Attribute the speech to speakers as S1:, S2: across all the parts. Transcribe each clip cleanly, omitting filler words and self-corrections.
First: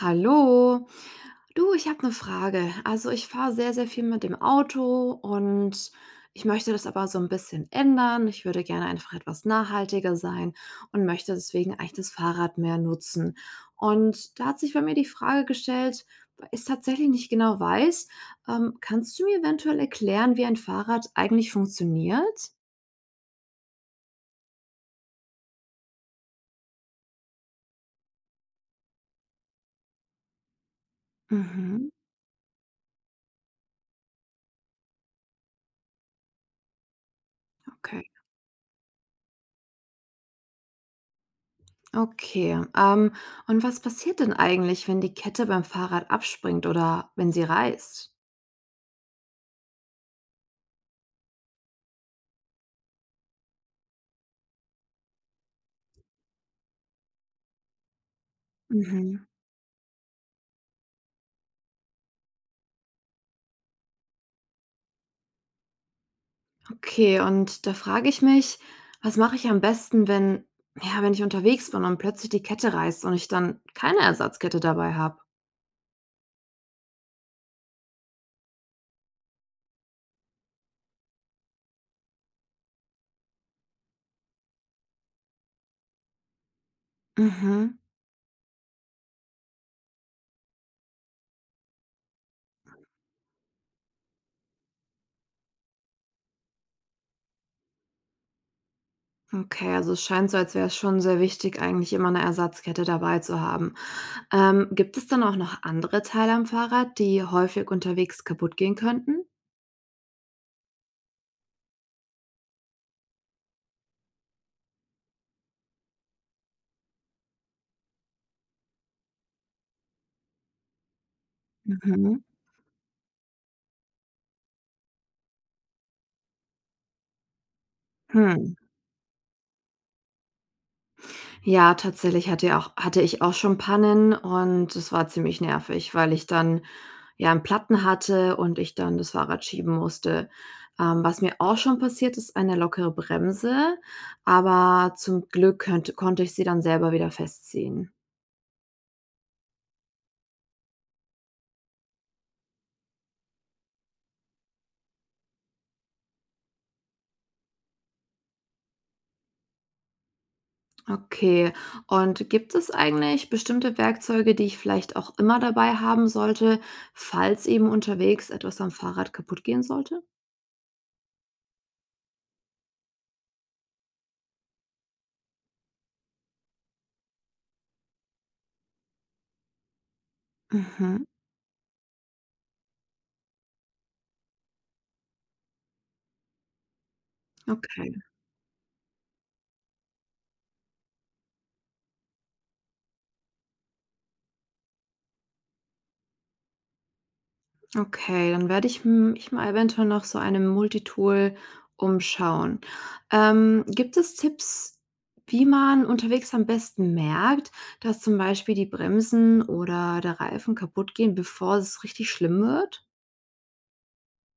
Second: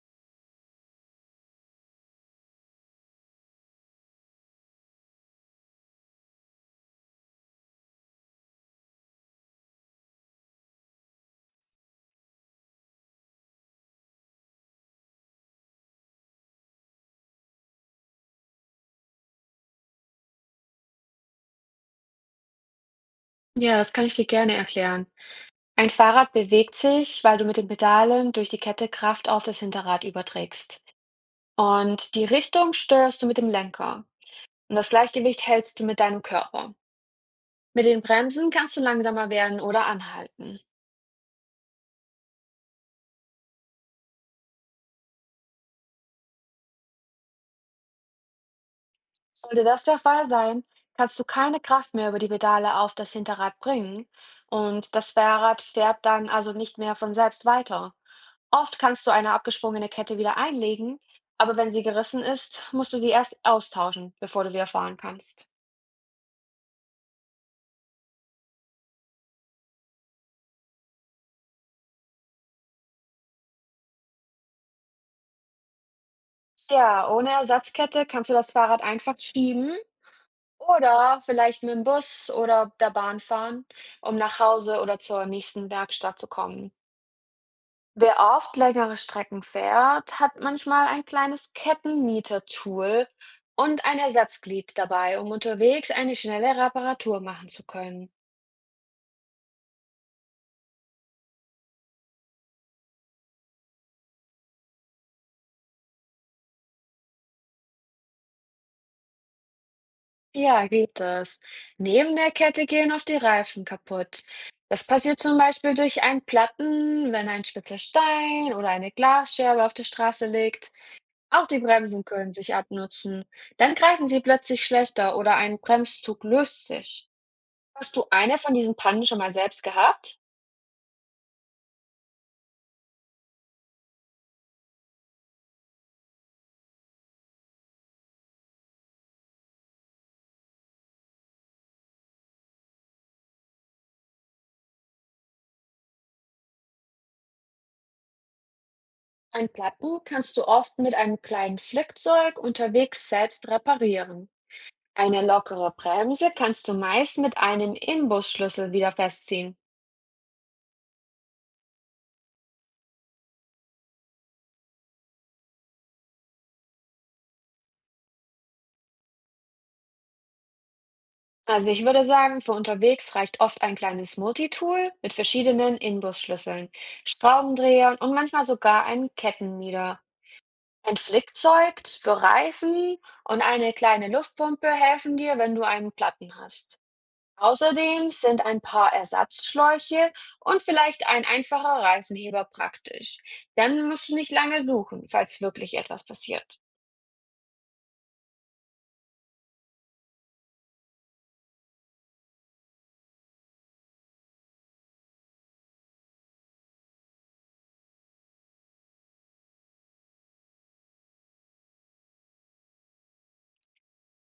S1: Hallo. Du, ich habe eine Frage. Also, ich fahre sehr, sehr viel mit dem Auto und ich möchte das aber so ein bisschen ändern. Ich würde gerne einfach etwas nachhaltiger sein und möchte deswegen eigentlich das Fahrrad mehr nutzen. Und da hat sich bei mir die Frage gestellt, weil ich es tatsächlich nicht genau weiß. Kannst du mir eventuell erklären, wie ein Fahrrad eigentlich funktioniert?
S2: Ja, das kann ich dir gerne erklären. Ein Fahrrad bewegt sich, weil du mit den Pedalen durch die Kette Kraft auf das Hinterrad überträgst.
S1: Mhm,
S2: Und die Richtung steuerst du mit dem Lenker. Und das Gleichgewicht hältst du mit deinem Körper. Mit den
S1: okay.
S2: Bremsen kannst du langsamer werden oder anhalten.
S1: Okay, und was passiert denn eigentlich, wenn die Kette beim Fahrrad abspringt oder wenn sie reißt?
S2: Sollte das der Fall sein, kannst du keine Kraft mehr über die Pedale auf das Hinterrad bringen und das Fahrrad fährt dann also nicht mehr von selbst weiter. Oft kannst du
S1: Mhm.
S2: eine abgesprungene Kette wieder einlegen, aber wenn sie gerissen ist, musst du sie erst austauschen, bevor du wieder fahren kannst.
S1: Okay, und da frage ich mich, was mache ich am besten, wenn, ja, wenn ich unterwegs bin und plötzlich die Kette reißt und ich dann keine Ersatzkette dabei habe?
S2: Tja, ohne Ersatzkette kannst du das Fahrrad einfach schieben oder vielleicht mit dem Bus oder der Bahn fahren, um nach Hause oder zur nächsten Werkstatt zu kommen.
S1: Mhm.
S2: Wer oft längere Strecken fährt, hat manchmal ein kleines Kettennieter-Tool und ein Ersatzglied dabei, um unterwegs eine schnelle Reparatur machen zu können.
S1: Okay, also es scheint so, als wäre es schon sehr wichtig, eigentlich immer eine Ersatzkette dabei zu haben. Gibt es dann auch noch andere Teile am Fahrrad, die häufig unterwegs kaputt gehen könnten?
S2: Ja, gibt es. Neben der Kette gehen oft die Reifen kaputt. Das passiert zum Beispiel durch einen Platten, wenn ein spitzer Stein oder eine Glasscherbe auf der Straße liegt. Auch die Bremsen
S1: Mhm.
S2: können sich abnutzen. Dann greifen sie plötzlich schlechter oder ein Bremszug löst sich. Hast du eine
S1: Hm.
S2: von diesen Pannen schon mal selbst gehabt?
S1: Ja, tatsächlich hatte ich auch schon Pannen, und es war ziemlich nervig, weil ich dann, ja, 'n Platten hatte und ich dann das Fahrrad schieben musste. Was mir auch schon passiert ist, eine lockere Bremse, aber zum Glück könnt konnte ich sie dann selber wieder festziehen.
S2: Ein Platten kannst du oft mit einem kleinen Flickzeug unterwegs selbst reparieren. Eine lockere Bremse kannst du meist mit einem Imbusschlüssel wieder festziehen.
S1: Okay, und gibt es eigentlich bestimmte Werkzeuge, die ich vielleicht auch immer dabei haben sollte, falls eben unterwegs etwas am Fahrrad kaputt gehen sollte?
S2: Also ich würde sagen, für unterwegs reicht oft ein kleines Multitool mit verschiedenen Inbusschlüsseln, Schraubendrehern und manchmal sogar einen Kettennieter. Ein
S1: Mhm,
S2: Flickzeug für Reifen und eine kleine Luftpumpe helfen dir, wenn du einen Platten hast.
S1: okay.
S2: Außerdem sind ein paar Ersatzschläuche und vielleicht ein einfacher Reifenheber praktisch. Dann musst du nicht lange suchen, falls wirklich etwas passiert.
S1: Okay, dann werde ich mich mal eventuell noch so einem Multitool umschauen. Gibt es Tipps, wie man unterwegs am besten merkt, dass zum Beispiel die Bremsen oder der Reifen kaputt gehen, bevor es richtig schlimm wird?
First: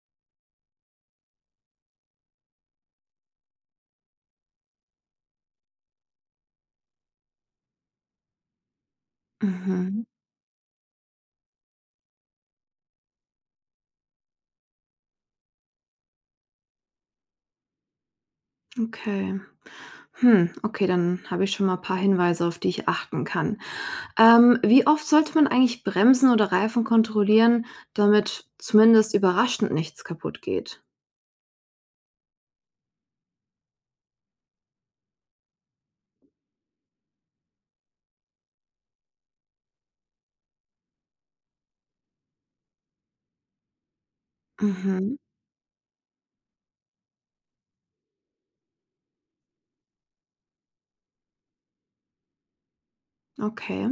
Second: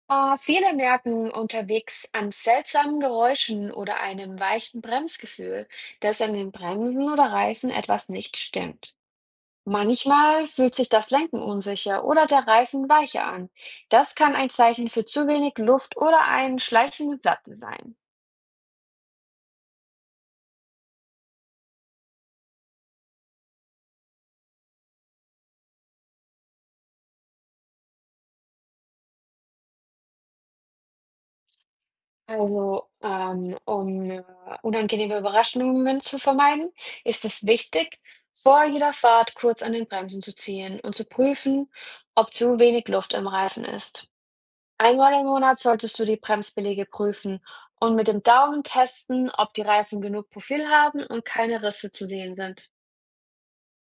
S2: Ah, viele merken unterwegs an seltsamen Geräuschen oder einem weichen Bremsgefühl, dass an den Bremsen oder Reifen etwas nicht stimmt.
S1: Mhm,
S2: Manchmal fühlt sich das Lenken unsicher oder der Reifen weicher an. Das kann ein Zeichen für zu wenig Luft oder einen schleichenden Platten sein.
S1: okay. Hm, okay, dann habe ich schon mal ein paar Hinweise, auf die ich achten kann. Wie oft sollte man eigentlich Bremsen oder Reifen kontrollieren, damit zumindest überraschend nichts kaputt geht?
S2: Also, um unangenehme Überraschungen zu vermeiden, ist es wichtig, vor jeder Fahrt kurz an den Bremsen zu ziehen und zu prüfen, ob zu wenig Luft im Reifen ist. Einmal
S1: Mhm.
S2: im Monat solltest du die Bremsbeläge prüfen und mit dem Daumen testen, ob die Reifen genug Profil haben und keine Risse zu sehen sind.
S1: Okay,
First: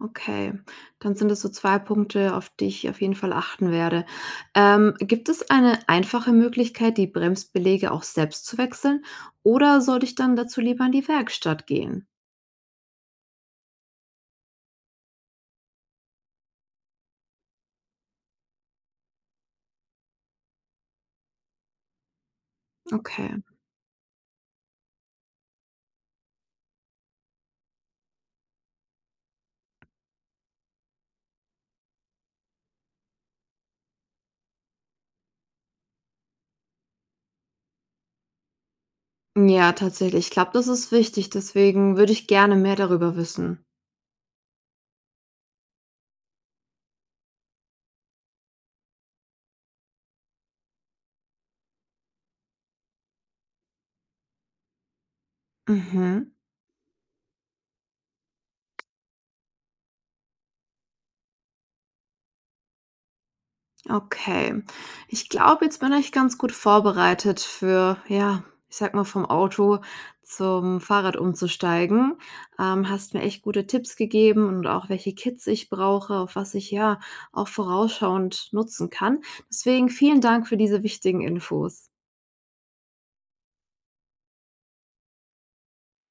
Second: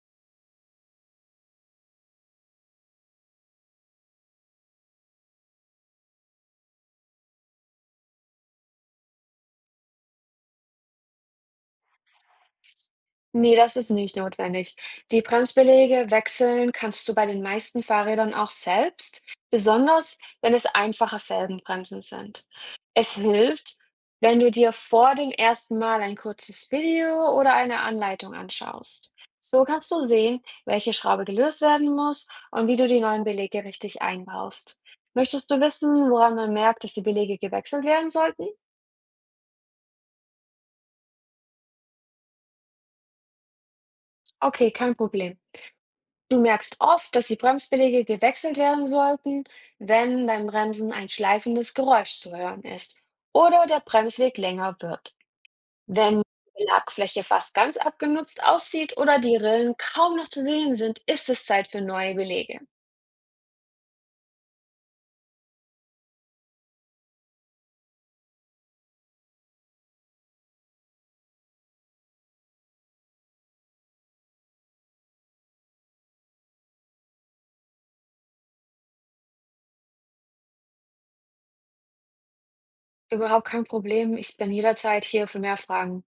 S1: okay. Dann sind das so zwei Punkte, auf die ich auf jeden Fall achten werde. Gibt es eine einfache Möglichkeit, die Bremsbeläge auch selbst zu wechseln, oder sollte ich dann dazu lieber in die Werkstatt gehen?
S2: Nee, das ist nicht notwendig. Die Bremsbeläge wechseln kannst du bei den meisten Fahrrädern auch selbst, besonders wenn es einfache Felgenbremsen sind. Es
S1: Okay.
S2: hilft, wenn du dir vor dem ersten Mal ein kurzes Video oder eine Anleitung anschaust. So kannst du sehen, welche Schraube gelöst werden muss und wie du die neuen Belege richtig einbaust. Möchtest du wissen, woran man merkt, dass die Belege gewechselt werden sollten?
S1: Ja, tatsächlich. Ich glaube, das ist wichtig. Deswegen würde ich gerne mehr darüber wissen.
S2: Okay, kein Problem. Du merkst oft, dass die Bremsbeläge gewechselt werden sollten, wenn beim Bremsen ein schleifendes Geräusch zu hören ist oder der Bremsweg länger wird. Wenn
S1: Mhm,
S2: die Lackfläche fast ganz abgenutzt aussieht oder die Rillen kaum noch zu sehen sind, ist es Zeit für neue Belege.
S1: okay. Ich glaube, jetzt bin ich ganz gut vorbereitet für, ja, ich sag mal, vom Auto zum Fahrrad umzusteigen. Hast mir echt gute Tipps gegeben und auch welche Kits ich brauche, auf was ich ja auch vorausschauend nutzen kann. Deswegen vielen Dank für diese wichtigen Infos.
S2: Überhaupt kein Problem. Ich bin jederzeit hier für mehr Fragen.